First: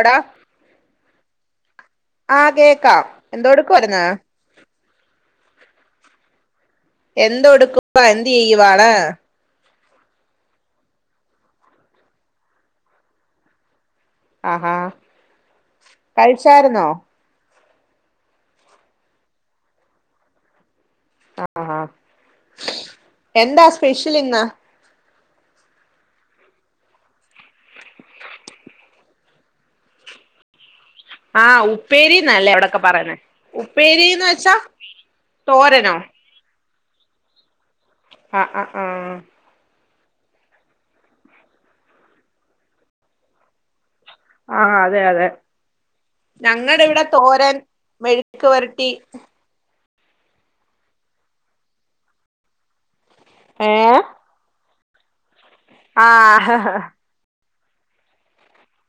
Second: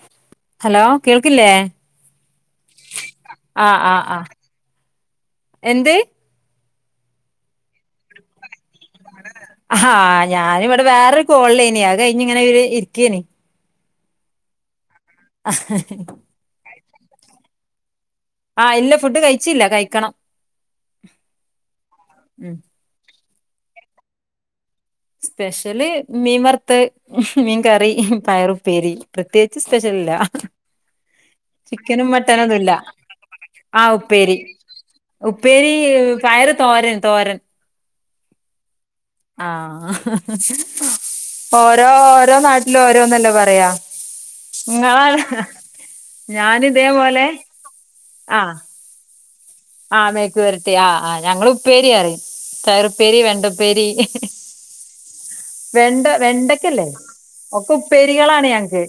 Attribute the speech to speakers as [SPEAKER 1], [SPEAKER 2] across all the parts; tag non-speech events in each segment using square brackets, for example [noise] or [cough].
[SPEAKER 1] എടാ
[SPEAKER 2] ഹലോ കേൾക്കില്ലേ?
[SPEAKER 1] ആ കേക്കാം, എന്തോടുക്കായിരുന്ന്
[SPEAKER 2] എന്ത്‌?
[SPEAKER 1] എന്തോടുക്കുവാ? എന്ത് ചെയ്യുവാണ്?
[SPEAKER 2] ആ ഞാനിവിടെ വേറൊരു കോള്ലേന്, അത് കയിഞ്‌ങ്ങനെ ഒരു ഇരിക്കെന്
[SPEAKER 1] ആഹാ, കഴിച്ചായിരുന്നോ?
[SPEAKER 2] ആ ഇല്ല ഫുഡ് കഴിച്ചില്ല, കഴിക്കണം.
[SPEAKER 1] ആഹാ
[SPEAKER 2] ഉം
[SPEAKER 1] എന്താ സ്പെഷ്യൽ ഇന്ന്?
[SPEAKER 2] സ്പെഷ്യല് മീൻ വർത്ത്, മ്ഹും മീൻ കറി, മ്ഹും പയറുപ്പേരി, പ്രത്യേകിച്ച് സ്പെഷ്യല് ല്ല ഹ
[SPEAKER 1] ആ
[SPEAKER 2] ചിക്കനും
[SPEAKER 1] ഉപ്പേരിന്നല്ലേ
[SPEAKER 2] മട്ടനൊന്നുമില്ല,
[SPEAKER 1] അവിടൊക്കെ പറയുന്നെ
[SPEAKER 2] ആ
[SPEAKER 1] ഉപ്പേരിന്ന്
[SPEAKER 2] ഉപ്പേരി.
[SPEAKER 1] വെച്ചാ
[SPEAKER 2] ഉപ്പേരി
[SPEAKER 1] തോരനോ
[SPEAKER 2] പയറ് തോരൻ തോരൻ
[SPEAKER 1] ആആ
[SPEAKER 2] ഹഹ ഓരോ ഓരോ നാട്ടിലും ഓരോന്നല്ലേ പറയാ
[SPEAKER 1] ആ അതെ
[SPEAKER 2] ഇങ്ങളെ
[SPEAKER 1] അതെ
[SPEAKER 2] ഞാന്
[SPEAKER 1] ഞങ്ങടെവ്ടെ
[SPEAKER 2] ഇതേപോലെ
[SPEAKER 1] തോരൻ, മെഴുക്ക് വരട്ടി
[SPEAKER 2] ആ മേക്കവരട്ടി ആ ആ ഞങ്ങള് ഉപ്പേരിആര് [unintelligible] പേരി
[SPEAKER 1] ഏ
[SPEAKER 2] വെണ്ടപ്പേരി ഹിഹി വെണ്ട
[SPEAKER 1] ആ
[SPEAKER 2] വെണ്ടക്കല്ലേ? ഒക്കെ ഉപ്പേരികളാണ് ഞങ്ങക്ക്,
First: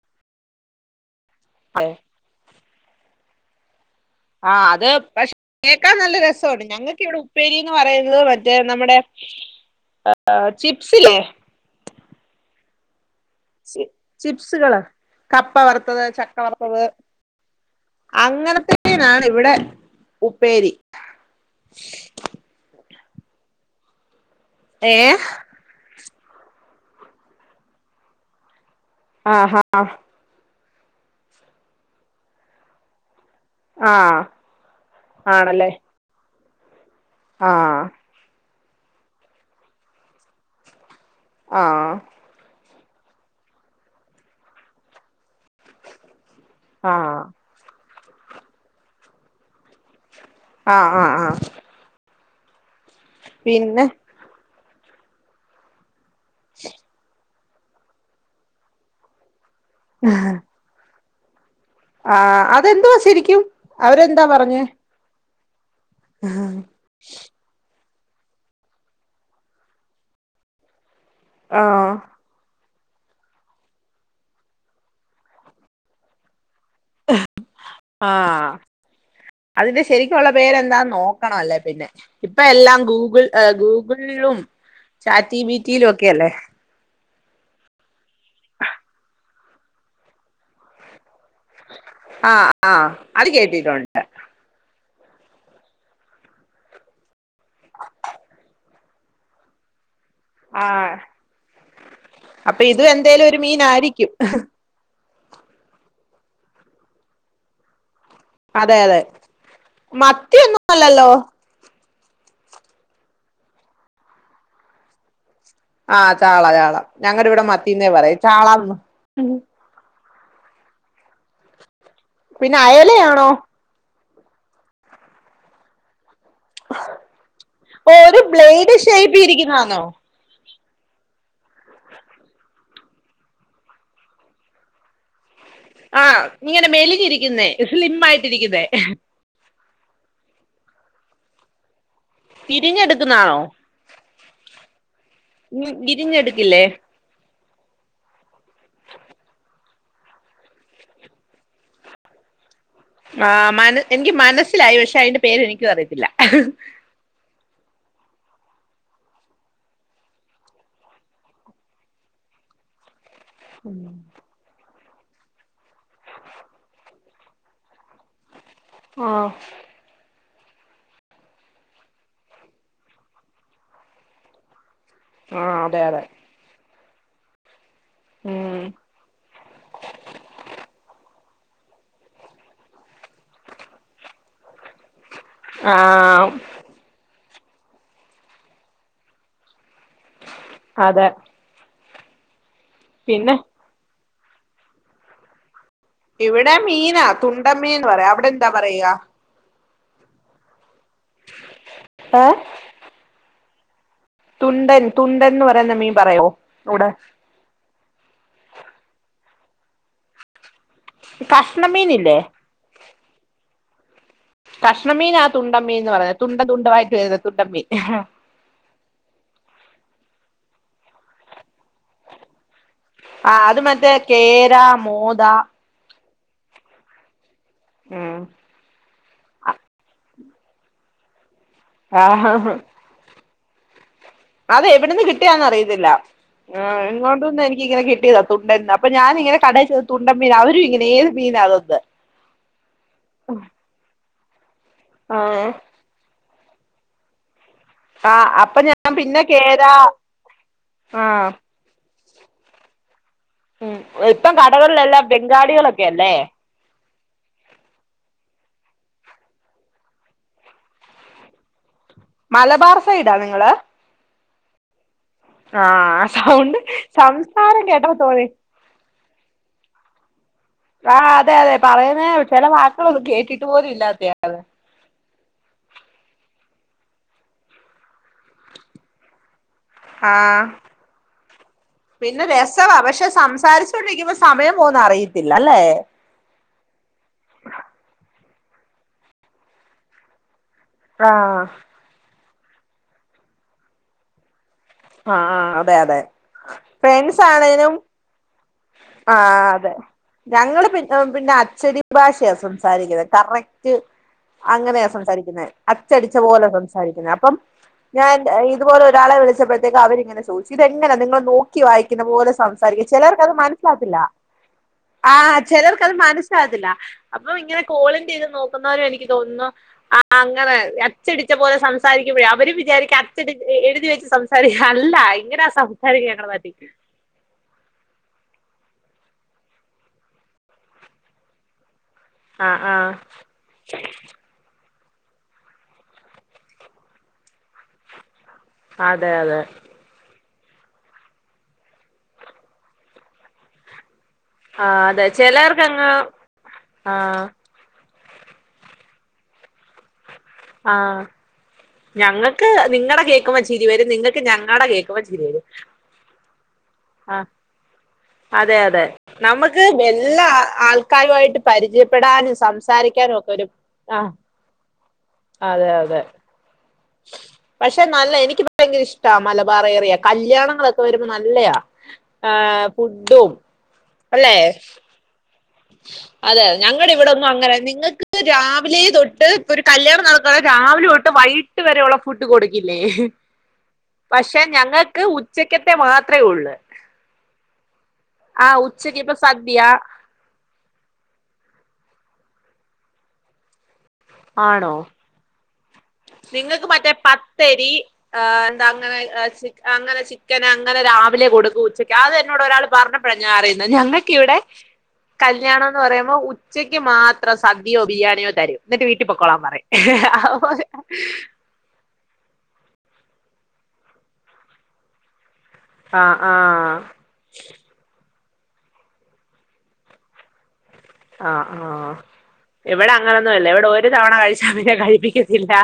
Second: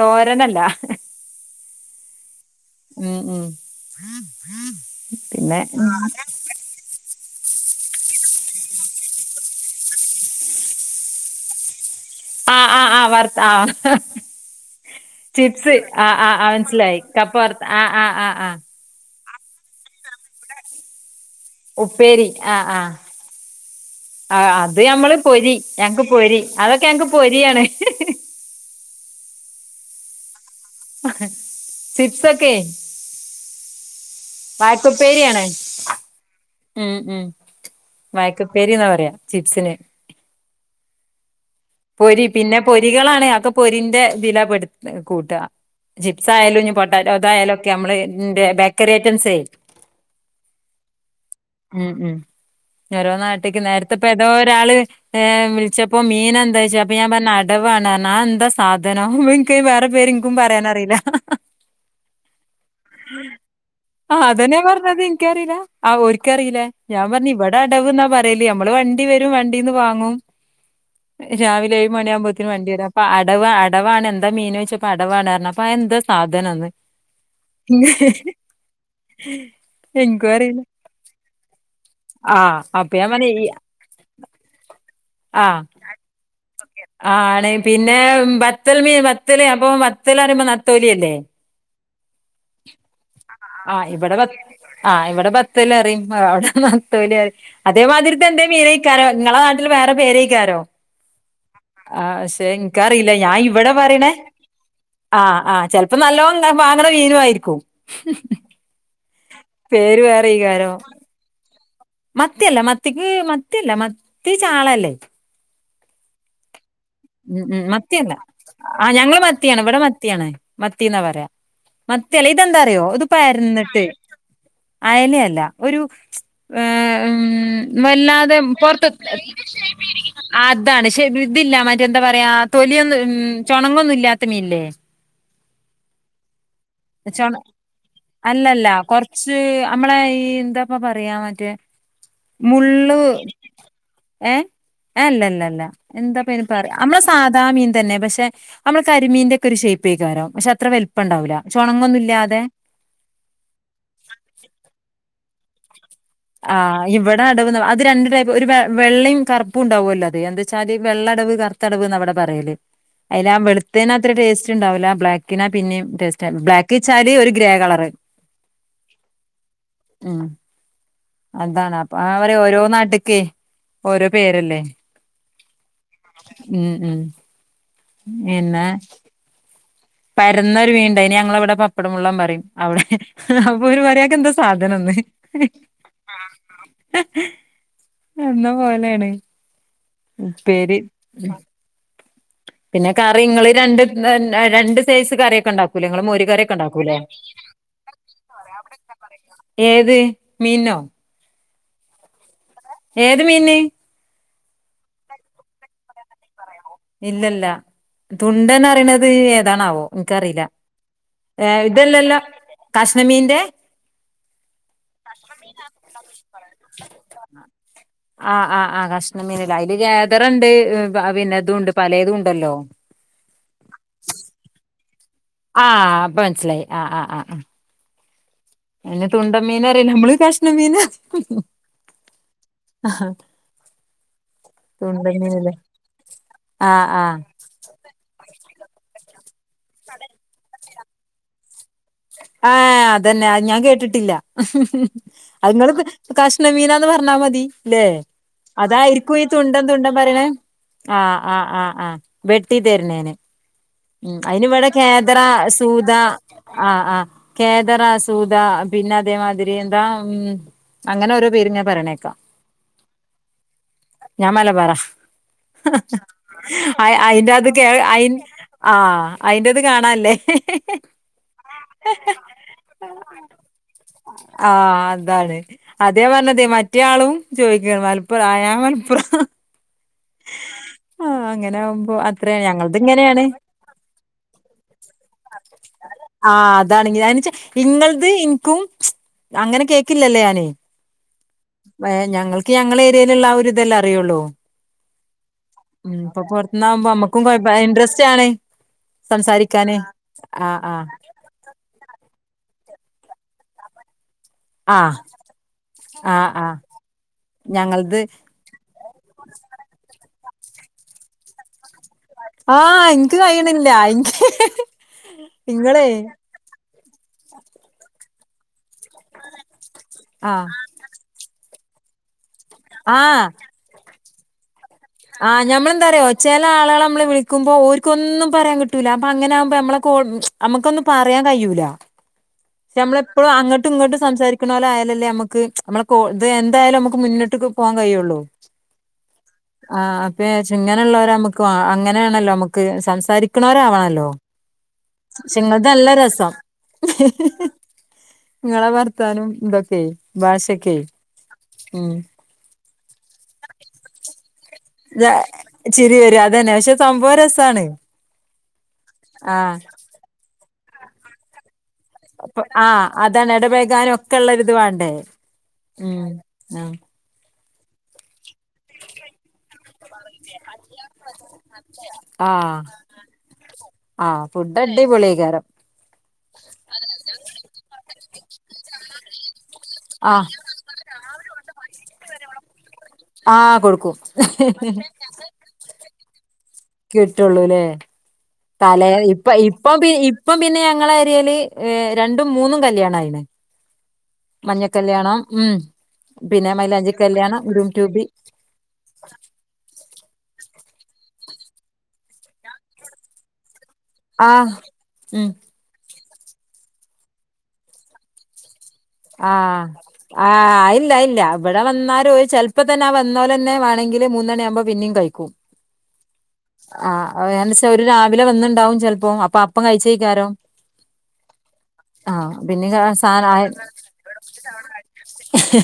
[SPEAKER 2] തോരനല്ല ഹ ഹ
[SPEAKER 1] [unintelligible]
[SPEAKER 2] ഉം. ഉം.
[SPEAKER 1] ആഅത് [inaudible]
[SPEAKER 2] പിന്നെ
[SPEAKER 1] കേക്കാൻ നല്ല രസോണ്ട്. ഞങ്ങക്ക് ഇവിടെ ഉപ്പേരീന്ന് പറയുന്നത് മറ്റേ നമ്മുടെ എഎ ചിപ്‌സ്സില്ലെ
[SPEAKER 2] ആ ആ ആ വർ
[SPEAKER 1] ചി ചിപ്സുകളാ കപ്പ
[SPEAKER 2] ചിപ്സ്
[SPEAKER 1] വർത്തത്,
[SPEAKER 2] ആഹ്
[SPEAKER 1] ചക്ക
[SPEAKER 2] ആഹ് ആഹ്
[SPEAKER 1] വർത്തത്,
[SPEAKER 2] മനസ്സിലായി കപ്പ വറുത്ത ആഹ് ആഹ് ആഹ് ആഹ്
[SPEAKER 1] [unintelligible] ഇവിടെ ഉപ്പേരി
[SPEAKER 2] ഉപ്പേരി ആ ആ ആ ആ അത്
[SPEAKER 1] ഏ
[SPEAKER 2] ഞമ്മള് പൊരി ഞങ്ങക്ക് പൊരി, അതൊക്കെ ഞങ്ങക്ക് പൊരിയാണ് [unintelligible]
[SPEAKER 1] ആ ഹാ
[SPEAKER 2] ഹെ ചിപ്സ ഒക്കെ
[SPEAKER 1] ആഹ്
[SPEAKER 2] വായ്ക്കപ്പേരിയാണ്
[SPEAKER 1] ആണല്ലേ
[SPEAKER 2] ഉം ഉം
[SPEAKER 1] ആഹ്
[SPEAKER 2] വായ്ക്കപ്പേരിന്നാ പറയാ ചിപ്സിന്
[SPEAKER 1] ആഹ്
[SPEAKER 2] പൊരി പിന്നെ പൊരികളാണ് അതൊക്കെ പൊരിന്റെതിലപെടുത കൂട്ട ചിപ്സ് ആയാലും ഇനി
[SPEAKER 1] ആഹ്
[SPEAKER 2] പൊട്ടാറ്റോതായാലും ഒക്കെ അമ്മള് ന്റെ ബേക്കറി ഐറ്റംസെ
[SPEAKER 1] ആ ആ ആ
[SPEAKER 2] ഓരോ നാട്ടേക്ക് നേരത്തെ ഇപ്പ ഓരോ നാട്ടിക്ക് നേരത്തെപ്പൊ ഏതൊരാള് ഏ.. വിള്ളിച്ചപ്പോ മീനതായ്ച്ച് അപ്പോഞാൻ പറഞ്ഞു [unintelligible] അടവന്ന് റഞ്ഞു നന്താസാധനം [unintelligible] വേറെപേര് ന്ക്കും പറാനറീല ഹഹ
[SPEAKER 1] ആ അതെന്തുവാ ശെരിക്കും? അവരെന്താ പറഞ്ഞേ?
[SPEAKER 2] ക്ക്‌ അറീല, ആ ഓർക്കറീല ഞാൻ പറഞ്ഞു ഇവിടെ അടവ് ന്നാ പറിയല്ല്അമ്മള് വണ്ടി വരും വണ്ടീന്ന് വാങ്ങും രാവിലെ
[SPEAKER 1] ആഹ്
[SPEAKER 2] ഏയ്മണി ആവുബോത്തിന് വണ്ടി അപ്പ അടവ അടവാണ് എന്താ മീനൊയിച്ചപ്പോ അടവാണ്ഞ്ഞു അപ്പോന്താ സാധനൊന്ന്
[SPEAKER 1] ഹ് ആ അതിന്റെ ശരിക്കുള്ള
[SPEAKER 2] എനിക്കും അറിയില്ല
[SPEAKER 1] പേരെന്താന്ന് നോക്കണല്ലേ പിന്നെ
[SPEAKER 2] ആഹ്
[SPEAKER 1] ഇപ്പല്ലാം
[SPEAKER 2] അപ്പൊ ഞാൻ
[SPEAKER 1] ഗൂഗ്‌ൾ
[SPEAKER 2] പറഞ്ഞ് ഈ
[SPEAKER 1] ഏ ഗൂഗ്‌ൾ ളും ചാറ്റിബീറ്റിലൊക്കെ
[SPEAKER 2] ക്കെന്നാ ആണ് പിന്നെ ബത്തല് മീൻവത്തൽ അപ്പൊ വത്തൽന്നറിയുമ്പോ നത്തോലിഅല്ലേ
[SPEAKER 1] ആ ആ അത്
[SPEAKER 2] ആഹ്
[SPEAKER 1] കേട്ടിട്ടുണ്ട്
[SPEAKER 2] ഇവിടെ ബ ആഹ് ഇവിടെ ബത്തല്റി അ വിടെ അവടെ നത്തോലിന്നാറിയും അതേമാതിരിത്തന്നെ മീൻകാരം ഇങ്ങളെനാട്ടില് വേറെ വേറെക്കാരും
[SPEAKER 1] ആഹ്
[SPEAKER 2] ആ ശെ
[SPEAKER 1] അപ്പൊ ഇതും
[SPEAKER 2] ഇൻക്കറീല
[SPEAKER 1] എന്തേലും ഒരു
[SPEAKER 2] ഞാനിവിടെപറ ണെ
[SPEAKER 1] മീനായിരിക്കും
[SPEAKER 2] ആ. ആ. ചെല്പം നല്ലോ വാങ്ങണ മീനായിരിക്കാം
[SPEAKER 1] അതെ അതെ മത്തിയന്നല്ലല്ലോ
[SPEAKER 2] മത്തില്ല മത്തിക്ക്.. മത്തില്ല മത്തി.. ചാളല്ലെ?
[SPEAKER 1] ആ ചാള ചാള ഞങ്ങടെ
[SPEAKER 2] ഉം
[SPEAKER 1] ഇവിടെ
[SPEAKER 2] ഉം
[SPEAKER 1] മത്തിന്നേ
[SPEAKER 2] മത്തില്ല
[SPEAKER 1] പറയും ചാളന്ന്
[SPEAKER 2] ആ ഞങ്ങള് മത്തിയാണ് ഇവിടെ മത്തി മത്തിയാണ് മത്തി എന്നാ പറയാ മത്തിയല്ലേ
[SPEAKER 1] പിന്നെ
[SPEAKER 2] ഇതെന്താ അറിയോ ഇത്
[SPEAKER 1] അയലയാണോ
[SPEAKER 2] പരന്നിട്ട് അയല അല്ല ഒരു അ് ഉം
[SPEAKER 1] ഓ ഒരു ബ്ലേഡ്
[SPEAKER 2] വലത്തേ
[SPEAKER 1] ഷേപ്പ് ഇരിക്കുന്നതാണോ
[SPEAKER 2] [inaudible] ഇതാണ് ശരി ഇതില്ല മറ്റെന്താ പറയാ തൊലിയൊന്നും ഉം ചുണങ്ങൊന്നും ഇല്ലാത്ത മീനില്ലേ
[SPEAKER 1] ആ ഇങ്ങനെ
[SPEAKER 2] ചൊണ
[SPEAKER 1] മെലഞ്ഞിരിക്കുന്നേ സ്ലിം ആയിട്ടി ഇരിക്കുന്നേ
[SPEAKER 2] അല്ലല്ല കൊറച്ച് നമ്മളെ ഈ എന്താപ്പ പറയാ മറ്റേ മള്ള്
[SPEAKER 1] തിരിഞ്ഞെടുക്കുന്നതാണോ
[SPEAKER 2] ഏ എഅല്ലല്ലല്ല
[SPEAKER 1] ഉം,
[SPEAKER 2] എന്താപ്പ
[SPEAKER 1] തിരിഞ്ഞെടുക്കില്ലേ
[SPEAKER 2] ഇനിപ്പറയാ നമ്മള് സാ സാധാമീൻ തന്നെ പക്ഷെ നമ്മള് കരിമിന്റെ ഒക്കെ ഒരു ശൈപേക്കാരംപക്ഷെ അത്രവലുപ്പം ഉണ്ടാവൂല്ല ചോണങ്ങുന്നില്ല ഇല്ലാതെ
[SPEAKER 1] ആ മന എനിക്ക് മനസ്സിലായി പക്ഷെ അതിന്റെ പേര് എനക്ക് അറി
[SPEAKER 2] ആ ഇവിടെ അടവന്ന് അത് രണ്ട് ടൈപ്പ് ഒരു വെ വെള്ളം കറുപ്പും ഉണ്ടാവുമല്ലോ അത് എന്താ വെച്ചാല് വെള്ളടവ് കറുത്തടവ് എന്ന ഇവിടെ പറയല് അയില് ആ വെളുത്തേന് അത്ര ടേസ്റ്റ് ഉണ്ടാവില്ല ബ്ലാക്കിനാ പിന്നെയും ടേസ്റ്റ് ബ്ലാക്ക് വച്ചാല് ഒരു ഗ്രേ കളറ്
[SPEAKER 1] ആ
[SPEAKER 2] ഉം അതാണ് അപ്പൊ അവരെ ഓരോ നാട്ടക്ക് ഓരോ പേരല്ലേ
[SPEAKER 1] ആ അതെ അതെ
[SPEAKER 2] ഉം ഉം പിന്നെ
[SPEAKER 1] ഉം
[SPEAKER 2] പരന്ന ഒര് മിനുണ്ട് യിന്ന് ഞങ്ങളവിടെ പപ്പടമുള്ളൻ എന്ന്പറയും അവിടെ അപ്പ അവര് പറയാക്കെ എന്താ സാധ ഇങ്ങ് തന്നെ
[SPEAKER 1] ആ
[SPEAKER 2] എന്ന പോലെണ് ഉപ്പേരി
[SPEAKER 1] അതെ
[SPEAKER 2] ആ പിന്നെ കറി ഇങ്ങള് രണ്ട് മ് രണ്ട് സൈസ് കറിയൊക്കെ ഉണ്ടാ
[SPEAKER 1] ഇവിടെ മീനാ തുണ്ടൻ മീൻന്ന് പറയും അവിടെ എന്താ പറയാ
[SPEAKER 2] ഏത് മീനോ
[SPEAKER 1] ഏ
[SPEAKER 2] ഏത് മീൻന്
[SPEAKER 1] തുണ്ടൻ തുണ്ടൻന്ന് പറയുന്ന മീൻ പറയോ ഇവിടെ
[SPEAKER 2] ഇല്ലില്ല തുണ്ടൻ പറയണത് ഏതാണാവോ ഇൻകറില്ല ഏ
[SPEAKER 1] കഷ്ണമീനില്ലേ
[SPEAKER 2] ഇതല്ലല്ലോ കഷ്ണംമീന്റെ
[SPEAKER 1] കഷ്ണൻ മീന ആ തുണ്ടൻ മീൻന്ന് പറയുന്നത് തുണ്ട തുണ്ടായിട്ട് വരുന്ന തുണ്ട മീൻ
[SPEAKER 2] ആ ആ ആ കഷ്ണം മീന് അതില് ഗേതറുണ്ട് പിന്നെ ഇതും ഉണ്ട് പലേതും ഉണ്ടല്ലോ
[SPEAKER 1] ആ അത് മറ്റേ കേര [unintelligible]
[SPEAKER 2] ആ അപ്പൊ മനസ്സിലായി ആ ആ ആ ആ
[SPEAKER 1] ഉം
[SPEAKER 2] [unintelligible] തുണ്ടൻ മീന അറിയല്ല നമ്മള് കഷ്ണം മീന [unintelligible]
[SPEAKER 1] ഹ ഹ ഹ് അതെ എവിടന്ന്
[SPEAKER 2] തുണ്ടൻ
[SPEAKER 1] കിട്ടിയാന്ന്
[SPEAKER 2] മീനല്ലേ
[SPEAKER 1] അറിയത്തില്ല ആ
[SPEAKER 2] ആഹ് ആഹ്
[SPEAKER 1] ഇങ്ങോണ്ടൊന്ന് എനിക്ക് ഇങ്ങനെ കിട്ടിയത തുണ്ടൻ അപ്പൊ ഞാനിങ്ങനെ കടയിൽ ചോദി തുണ്ടൻമീനാ അവരും ഇങ്ങനെ ഏതു മീന അതന്ന്
[SPEAKER 2] ആ അതന്നെ അത് ഞാൻ കേട്ടിട്ടില്ല
[SPEAKER 1] ആ
[SPEAKER 2] അതു നിങ്ങള് [unintelligible] [unintelligible] മീനാന്ന് പറഞ്ഞ മതി ല്ലേ
[SPEAKER 1] ആ അപ്പൊ ഞാൻ
[SPEAKER 2] അതായിരിക്കും
[SPEAKER 1] പിന്നെ
[SPEAKER 2] ഈ
[SPEAKER 1] കേര
[SPEAKER 2] തുണ്ടം തുണ്ടം പറയണെ ആ ആ ആ ആ വെട്ടി തരുന്നേന് ഉം
[SPEAKER 1] ഇപ്പം
[SPEAKER 2] അതിനു വേണം
[SPEAKER 1] കടകളിലെല്ലാം
[SPEAKER 2] കേദറ
[SPEAKER 1] ബംഗാളികളൊക്കെ
[SPEAKER 2] സൂധ
[SPEAKER 1] അല്ലേ
[SPEAKER 2] ആ ആ കേദാറാ സൂദ പിന്നെ അതേ മാതിരി എന്താ ഉം അങ്ങനെ ഓരോ പേര് ഇങ്ങനെ [unintelligible]
[SPEAKER 1] മലബാർ സൈഡാ നിങ്ങള്
[SPEAKER 2] ഞാൻ മലബാറ
[SPEAKER 1] ആഹ് സൗണ്ട്
[SPEAKER 2] ആ അയിന്റെ ആത്
[SPEAKER 1] സംസാരം
[SPEAKER 2] കേറി
[SPEAKER 1] കേട്ടപ്പോ തോന്നി
[SPEAKER 2] [unintelligible] ആ അയിൻ്റെത് കാണാല്ലേ
[SPEAKER 1] ആ അതെ അതെ പറയുന്നേ ചില വാക്കുകളൊന്നും കേട്ടിട്ട് പോലും ഇല്ലാത്തെയന്ന്.
[SPEAKER 2] ആഹ് അതാണ് അതപറഞ്ഞത് മറ്റേയാളും ചോദിക്കണ് മലപ്പുറ ആ ഞാൻ മലപ്പുറ
[SPEAKER 1] ആഹ്
[SPEAKER 2] ആ അങ്ങനെ ആകുമ്പോ
[SPEAKER 1] പിന്നെ
[SPEAKER 2] അത്രയാ
[SPEAKER 1] രസവാ
[SPEAKER 2] ഞങ്ങളത്
[SPEAKER 1] പക്ഷെ
[SPEAKER 2] ഇങ്ങനെയാണ്
[SPEAKER 1] സംസാരിച്ചോണ്ടിരിക്കുമ്പോ സമയം പോകുന്ന അറിയത്തില്ല അല്ലേ
[SPEAKER 2] ആ അതാണ് [unintelligible] ഇങ്ങളത് [unintelligible] ക്കും അങ്ങനെ കേക്കില്ലല്ലേ ഞാന്
[SPEAKER 1] ആ
[SPEAKER 2] ക്ക് ഞങ്ങളെ ഏരിയയിലുള്ള ആ ഒരിതല്ലെ അറിയുള്ളൂ.
[SPEAKER 1] ആ ആ അതെ
[SPEAKER 2] ഉം
[SPEAKER 1] അതെ
[SPEAKER 2] ഇപ്പൊ പുറത്തുന്നാവുമ്പോ
[SPEAKER 1] ഫ്രണ്ട്സ്
[SPEAKER 2] നമ്മുക്കും കൊഴപ്പ
[SPEAKER 1] ആണേലും
[SPEAKER 2] ഇൻട്രസ്റ്റ് ആണ്
[SPEAKER 1] ആ അതെ
[SPEAKER 2] സംസാരിക്കാന് ആഹ്
[SPEAKER 1] ഞങ്ങള്
[SPEAKER 2] ആഹ്
[SPEAKER 1] പിന്ന പിന്നെ അച്ചടി ഭാഷ യാ സംസാരിക്കുന്നത് കറക്റ്റ് അങ്ങനെയാ
[SPEAKER 2] ആഹ്
[SPEAKER 1] സംസാരിക്കുന്നത് അച്ചടിച്ച
[SPEAKER 2] ആഹ്
[SPEAKER 1] പോലെ
[SPEAKER 2] ആഹ്
[SPEAKER 1] സംസാരിക്കുന്നേ അപ്പം
[SPEAKER 2] ഞങ്ങളത്
[SPEAKER 1] ഞാൻ ഇതു പോലെ ഒരാളെ വിളിച്ചപ്പഴത്തേക്ക് അവരിങ്ങനെ [unintelligible] ചോദിച്ച് ഇതെങ്ങനെ നിങ്ങൾ നോക്കി വായിക്കുന്ന പോലെ
[SPEAKER 2] ആ
[SPEAKER 1] സംസാരിക്കും ചെലർ
[SPEAKER 2] ഇൻക്ക്
[SPEAKER 1] ക്കത്
[SPEAKER 2] കഴിയണില്ല
[SPEAKER 1] മനസ്സിലാവത്തില്ല
[SPEAKER 2] ഇൻക്ക്
[SPEAKER 1] ആ ചെലർക്ക്
[SPEAKER 2] ഇങ്ങളെ
[SPEAKER 1] അത് മനസ്സിലാവത്തില്ല. അപ്പൊ ഇങ്ങനെ കോളിൻ ചെയ്ത് നോക്കുന്നവര് എനിക്ക് തോന്നുന്നു ആ
[SPEAKER 2] ആഹ്
[SPEAKER 1] അങ്ങനെ അച്ചടിച്ച പോലെ സംസാരിക്കുമ്പോഴേ അവരും വിചാരിക്ക അച്ചടി എഴുതി വെച്ച് [unintelligible] അല്ല
[SPEAKER 2] ആ
[SPEAKER 1] ഇങ്ങനെ
[SPEAKER 2] ഞമ്മളെന്താറിയോ
[SPEAKER 1] സംസാരിക്കുക ഞങ്ങളെ
[SPEAKER 2] ചെലെ
[SPEAKER 1] നാട്ടിൽ
[SPEAKER 2] ആളുകളെ നമ്മള് വിളിക്കുമ്പോ ഓർക്കൊന്നും പറയാൻ കിട്ടൂല അപ്പൊ അങ്ങനെ ആകുമ്പോ നമ്മള കോൾ ഉം നമ്മുക്കൊന്നും പറയാൻ കയൂല
[SPEAKER 1] ആ ആ
[SPEAKER 2] പക്ഷെ നമ്മളെപ്പോഴും അങ്ങട്ടും ഇങ്ങട്ടും സംസാരിക്കണോലെ [unintelligible] ലല്ലേ നമുക്ക് നമ്മളെ കോ ഇത് എന്തായാലും നമുക്ക് മുന്നോട്ട്ക്ക് പോവാൻ കയൊള്ളു
[SPEAKER 1] അതെ അതെ
[SPEAKER 2] പ്പാ വിചാരിച്ച് ഇങ്ങനുള്ളോരാ മ്മുക്ക് അങ്ങനൊണല്ലോ മ്മുക്ക് സംസാരിക്കണവരാവണല്ലോ
[SPEAKER 1] ആ അതെ ചിലർക്കങ്ങ്
[SPEAKER 2] [unintelligible] രസം
[SPEAKER 1] ആ
[SPEAKER 2] ങ്ങളെ വർത്താനം ഇതൊക്കെ
[SPEAKER 1] ആ
[SPEAKER 2] ഭാഷൊക്കെ ഉം
[SPEAKER 1] ഞങ്ങൾക്ക് നിങ്ങടെ കേൾക്കുമ്പോ ചിരി വരും നിങ്ങക്ക് [unintelligible] ങ്ങടെ കേക്കുമ്പം ചിരിവരും
[SPEAKER 2] ചിരി വരും അതന്നെ പക്ഷെ സംഭവം
[SPEAKER 1] ആ
[SPEAKER 2] രസാണ്
[SPEAKER 1] അതെ അതെ
[SPEAKER 2] ആഹ്
[SPEAKER 1] നമുക്ക് എല്ലാ ആ ആൾ [inaudible] കാരുവായിട്ട് [unintelligible]
[SPEAKER 2] പ്പെ ആ അതാണ് എടപേഴകാനും
[SPEAKER 1] ആ
[SPEAKER 2] ഒക്കെ ഒള്ളരിത് വേണ്ടേ
[SPEAKER 1] അതെ അതെ
[SPEAKER 2] ഉം ആ
[SPEAKER 1] പക്ഷെ നല്ല എനിക്ക് ഭയങ്കര ഇഷ്ടാ മലബാർ ഏറിയ കല്യാ
[SPEAKER 2] ആ ഫുഡ് അല്ലെ പൊളികാരം
[SPEAKER 1] അതെതെ ഞങ്ങുടെ ഇവിടെന്നും അങ്ങനെ നിങ്ങക്ക് രാവിലെ തൊട്ട് ഒരു കല്യാണം
[SPEAKER 2] ആഹ്
[SPEAKER 1] നടത്തുവാണേ രാവിലെ തൊട്ട് വൈയിട്ട് വരെയുള്ള ഫുഡ് കൊടു ക്കില്ലേ
[SPEAKER 2] ആഹ് കൊടുക്കും
[SPEAKER 1] പക്ഷെ ഞങ്ങൾക്ക് ഉച്ചക്കത്തെ മാത്രേ ഒള്ള്
[SPEAKER 2] കിട്ടൊള്ളൂല്ലേ തലേ
[SPEAKER 1] ഉച്ചക്ക് ഇപ്പൊ
[SPEAKER 2] ഇപ്പ
[SPEAKER 1] സദ്യ
[SPEAKER 2] ഇപ്പം ഇപ്പം പിന്നെ ങ്ങളെരിയേല് രണ്ടും മൂന്നും കല്യാണയിന് മഞ്ഞ കല്യാണം ഉം പിന്നെ
[SPEAKER 1] നിങ്ങളൾക്ക്
[SPEAKER 2] മൈലാഞ്ചി
[SPEAKER 1] മറ്റേ
[SPEAKER 2] കല്യാണം ഗ്രൂം
[SPEAKER 1] പത്തരി
[SPEAKER 2] ട്യൂബി
[SPEAKER 1] ആ എന്താ അങ്ങനെ അ അങ്ങനെ ചി ക്കനങ്ങനെ രാവിലെ കൊടുക്കും ഉച്ചയ്ക്ക് അത് എന്നോട് ഒരാൾ പറഞ്ഞപ്പോഴ ഞാൻ അറിയിന് ഞങ്ങൾക്കിവിടെ
[SPEAKER 2] ആഹ് ഉം
[SPEAKER 1] കല്യാണംന്ന് പറയു മ്പോ ഉച്ചയ്ക്ക് മാത്രം സദ്യയോ ബിരിയണിയോ തരും എന്നിട്ട് വീട്ടിൽ പൊക്കോളാൻ പറയും
[SPEAKER 2] അയ്ണ്ടായില്ല ഇവിടെ വന്നാലോല് ചെലപ്പോ തന്നെ ആ വന്നോല് തന്നെ വേണങ്കില് മൂന്നണിയാവുമ്പോ പിന്നെ കഴിക്കും
[SPEAKER 1] ആഹ് ആഹ്
[SPEAKER 2] ആ ന്ത്ച്ചാ ഒരു രാ വിലെ വന്നുണ്ടാവും ചെലപ്പോ അപ്പൊ അപ്പം കഴിച്ചേക്കാരോ
[SPEAKER 1] ആ ആ ഇവിടെ
[SPEAKER 2] സാധ
[SPEAKER 1] അങ്ങനൊന്നു അല്ല ഇവിടെ ഒരു തവണ കഴിച്ച പിന്നെ കഴിപ്പിക്കത്തില്ല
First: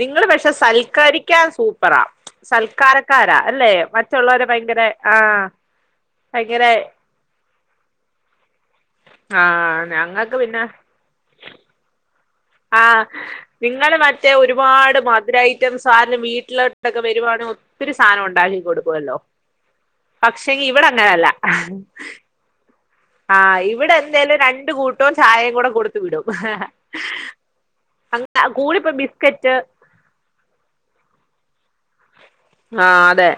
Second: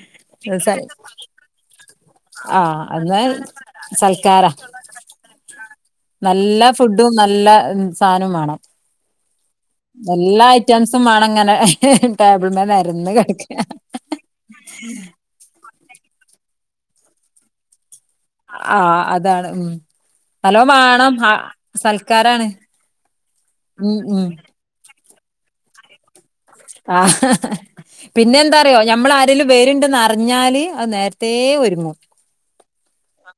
[SPEAKER 1] നിങ്ങള് പക്ഷെ സൽക്കരിക്കാൻ സൂപ്പറാ
[SPEAKER 2] ആഹ് അന്ന്
[SPEAKER 1] സൽക്കാരക്കാരാ അല്ലേ മറ്റുള്ളവരെ
[SPEAKER 2] സൽക്കാരാ
[SPEAKER 1] ഭയങ്കര ആ
[SPEAKER 2] നല്ല ഫുഡും നല്ല സാനോം വേണം
[SPEAKER 1] ആഹ് ഞങ്ങൾക്ക്
[SPEAKER 2] എല്ലാ ഐറ്റംസും വേണംങ്ങനെ
[SPEAKER 1] ആ നിങ്ങള് മറ്റേ ഒരുപാട് മധുര ഐറ്റംസ് ആരെലും വീട്ടിലോ ട്ടൊക്കെ വരുവാണേ ഒത്തിരി സാധനം ഒണ്ടാക്കി
[SPEAKER 2] ആഹ്
[SPEAKER 1] കൊടുക്കുവല്ലോ
[SPEAKER 2] അതാണ് ഉം
[SPEAKER 1] പക്ഷെ
[SPEAKER 2] നല്ലോം
[SPEAKER 1] ഇവിടെ
[SPEAKER 2] വേണം
[SPEAKER 1] അങ്ങനല്ല
[SPEAKER 2] സൽക്കാരാണ്
[SPEAKER 1] ആഹ് ഇവിടെ
[SPEAKER 2] ഉം ഉം
[SPEAKER 1] എന്തേലും രണ്ട് കൂട്ടവും ചായയും കൂടെ കൊടുത്തു വിടും
[SPEAKER 2] ആഹഹ് പിന്നെ
[SPEAKER 1] അങ്ങ
[SPEAKER 2] എന്താറിയോ
[SPEAKER 1] കൂടിപ്പോ
[SPEAKER 2] ഞമ്മൾ ആരെേലും
[SPEAKER 1] ബിസ്ക്കറ്റ്
[SPEAKER 2] വരുണ്ടെന്ന് അറിഞ്ഞാല് അത് നേരത്തെ ഒരുങ്ങും
[SPEAKER 1] ആഹ അതെ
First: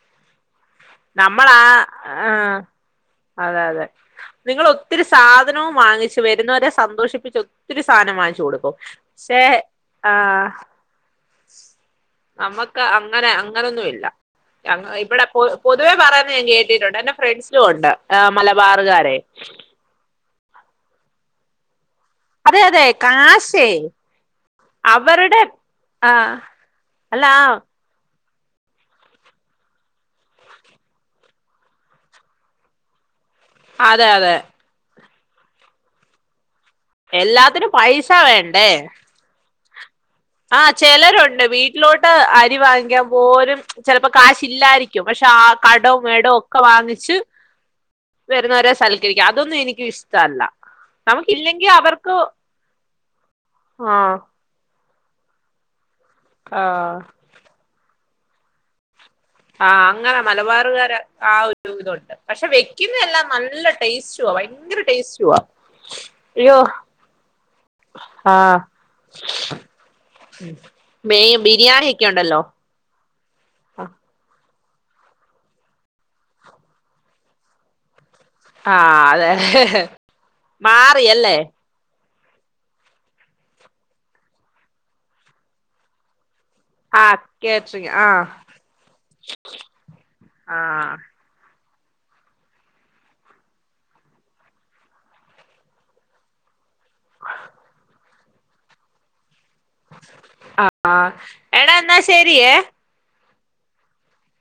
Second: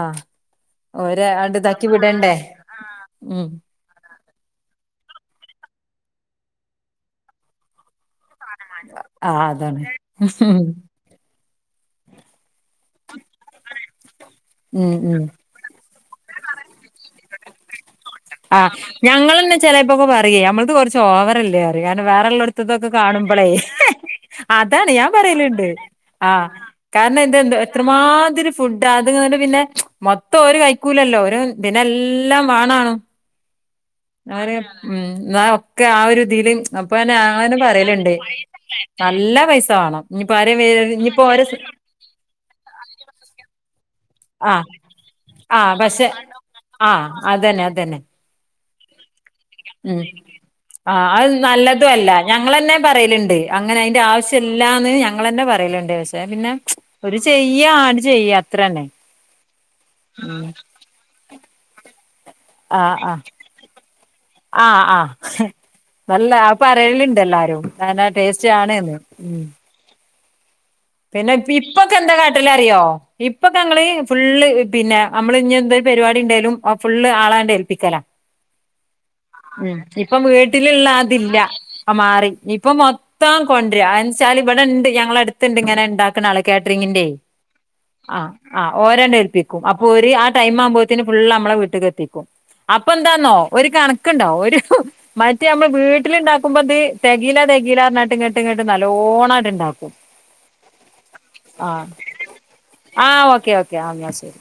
[SPEAKER 2] ആഹ
[SPEAKER 1] നമ്മൾ ആ ആഹ
[SPEAKER 2] ഉം
[SPEAKER 1] അതെ അതെ നിങ്ങൾ ഒത്തിരി സാധനവും വാങ്ങിച്ചു വരുന്നവരെ സന്തോഷിപ്പിച്ച് ഒത്തിരി സാധനം വാങ്ങിച്ചു വച്ചു കൊടുക്കും
[SPEAKER 2] ആഹ്
[SPEAKER 1] പക്ഷേ
[SPEAKER 2] അതാണ്
[SPEAKER 1] ആ നമുക്ക് അങ്ങനെ അങ്ങനൊന്നുവി ല്ല
[SPEAKER 2] ഉം ഉം
[SPEAKER 1] ഇവിടെപ്പോ പൊതുവെ പറയന്നുഞാൻ കേട്ടി ട്ടുണ്ട് എന്റെ ഫ്രണ്ട്സും ഉണ്ട്
[SPEAKER 2] ആ
[SPEAKER 1] മലബാറുകാരെ
[SPEAKER 2] ഞങ്ങളന്നെ ചെലപ്പോക്കെ പറയ നമ്മളത് കുറച്ച് ഓവറല്ലേ അ കാരണം
[SPEAKER 1] അതെ അതെ
[SPEAKER 2] വേറെള്ളതോടത്ഒക്കെ കാണുമ്പോളേ
[SPEAKER 1] കാശേ
[SPEAKER 2] അതാണ് ഞാൻ
[SPEAKER 1] അവരുടെ
[SPEAKER 2] പറയലണ്ട്
[SPEAKER 1] ആഹ്
[SPEAKER 2] ആഹ കാരണം
[SPEAKER 1] അല്ല
[SPEAKER 2] എന്തെന്തോ എത്രമാത്രം ഇത്തിരി ഫുഡാ അത് പിന്നെ മൊത്തം ഓര് കഴക്കൂലല്ലോ ഒരു ദിനെല്ലാം വേണാണും
[SPEAKER 1] അതെ അതെ
[SPEAKER 2] അവര് ഉ നാ ഒക്കെ ആ ഒരു ഇതില് അപ്പൊങ്ങനെ ഞാനും
[SPEAKER 1] എല്ലാത്തിനും പൈസ
[SPEAKER 2] പറയലുണ്ട്
[SPEAKER 1] വേണ്ടേ
[SPEAKER 2] നല്ല പൈസ വേണം ഇനിയിപ്പോ ആരെ
[SPEAKER 1] ആ
[SPEAKER 2] ഇനിയിപ്പോ
[SPEAKER 1] ചിലരുണ്ട്
[SPEAKER 2] ഓരെ
[SPEAKER 1] വീട്ടിലോട്ട് അരി വാങ്ങിക്കാൻ പോലും ചെലപ്പോ കാശ്
[SPEAKER 2] ആഹ്
[SPEAKER 1] ഇല്ലായിരിക്കും പക്ഷെ ആ
[SPEAKER 2] ആഹ്
[SPEAKER 1] കടോം
[SPEAKER 2] പക്ഷെ
[SPEAKER 1] മേടം ഒക്കെ
[SPEAKER 2] ആഹ്
[SPEAKER 1] വാങ്ങിച്ച്
[SPEAKER 2] അതന്നെ അതന്നെ
[SPEAKER 1] വരുന്നവരെ സൽക്കരിക്കാം അതൊന്നും എനിക്ക് ഇഷ്ട്ടല്ല
[SPEAKER 2] ആ അത് നല്ലതുഅല്ല ഞങ്ങന്നെ പറയലുണ്ട് അങ്ങനെ
[SPEAKER 1] ആ
[SPEAKER 2] അതിന്റെ ആവശ്യംല്ലാന്ന് ഞങ്ങന്നെ പറയലണ്ടപക്ഷേ പിന്നെ
[SPEAKER 1] ആ
[SPEAKER 2] ഒരു ചെയ്യ ആട് ചെയ്യ അത്ര തന്നെ
[SPEAKER 1] ആഹ അങ്ങനെ മലബാറുകാര് ആ ഒരു ഇതുണ്ട് പക്ഷെ
[SPEAKER 2] ആഹ് ആഹ്
[SPEAKER 1] വെക്കുന്നതല്ലാം നല്ല ടേസ്റ്റവാ ഭയങ്കര
[SPEAKER 2] ആഹ് ആഹ്
[SPEAKER 1] ടേസ്റ്റവാ
[SPEAKER 2] നല്ല ആ പറലുണ്ട് എല്ലാരും അങ്ങനെ ടേസ്റ്റ് ആണേന്ന്
[SPEAKER 1] ഉം
[SPEAKER 2] പിന്നെ ഇപ്പൊക്കെ എന്താ കാട്ടിലറിയോ ഇപ്പൊക്കെങ്ങള് ഫുള്ള് പിന്നെ നമ്മള് ഇനി എന്തോരു പരിപാടി ഉണ്ടെലും ഫുള്ള് ആളാണ്ട് ഏൽപ്പിക്കലാ
[SPEAKER 1] ആ അതെ
[SPEAKER 2] ഇമ് ഇപ്പം വീട്ടിലുള്ള അതില്ല
[SPEAKER 1] മാറിയല്ലേ
[SPEAKER 2] ആ മാറി ഇപ്പൊ മൊത്തം കൊണ്ടരാ അനിച്ചാൽ ഇവിടെ ഇണ്ട് ഞങ്ങള അടുത്തുണ്ട് ഇങ്ങനെഇണ്ടാക്ണാ ആൾ
[SPEAKER 1] ആ
[SPEAKER 2] കാറ്ററിംഗിന്റെയ്
[SPEAKER 1] കേറ്ററിംഗ്
[SPEAKER 2] ആ ആ ഓരാണ്ട ഏൽപ്പിക്കും അപ്പൊ ഒര് ആ ടൈം ആകുമ്പോഴത്തിന് ഫുള്ള് നമ്മളെ വീട്ടക്ക് എത്തിക്കും. അപ്പൊ എന്താന്നോ ഒരു കണക്കുണ്ടാവോ ഒരു മറ്റേ നമ്മൾ വീട്ടിലുണ്ടാക്കുമ്പോത് തെകയിലാത് താകിലാർന്നട്ട് നാട്ടുംങ്ങെട്ടും കേട്ട് നല്ലോണംഉണ്ടാക്കും
[SPEAKER 1] ആഹ എട എന്നാ ശരിയേ
[SPEAKER 2] ആ ഓക്കെ ഓക്കെ എന്നാ ശരി.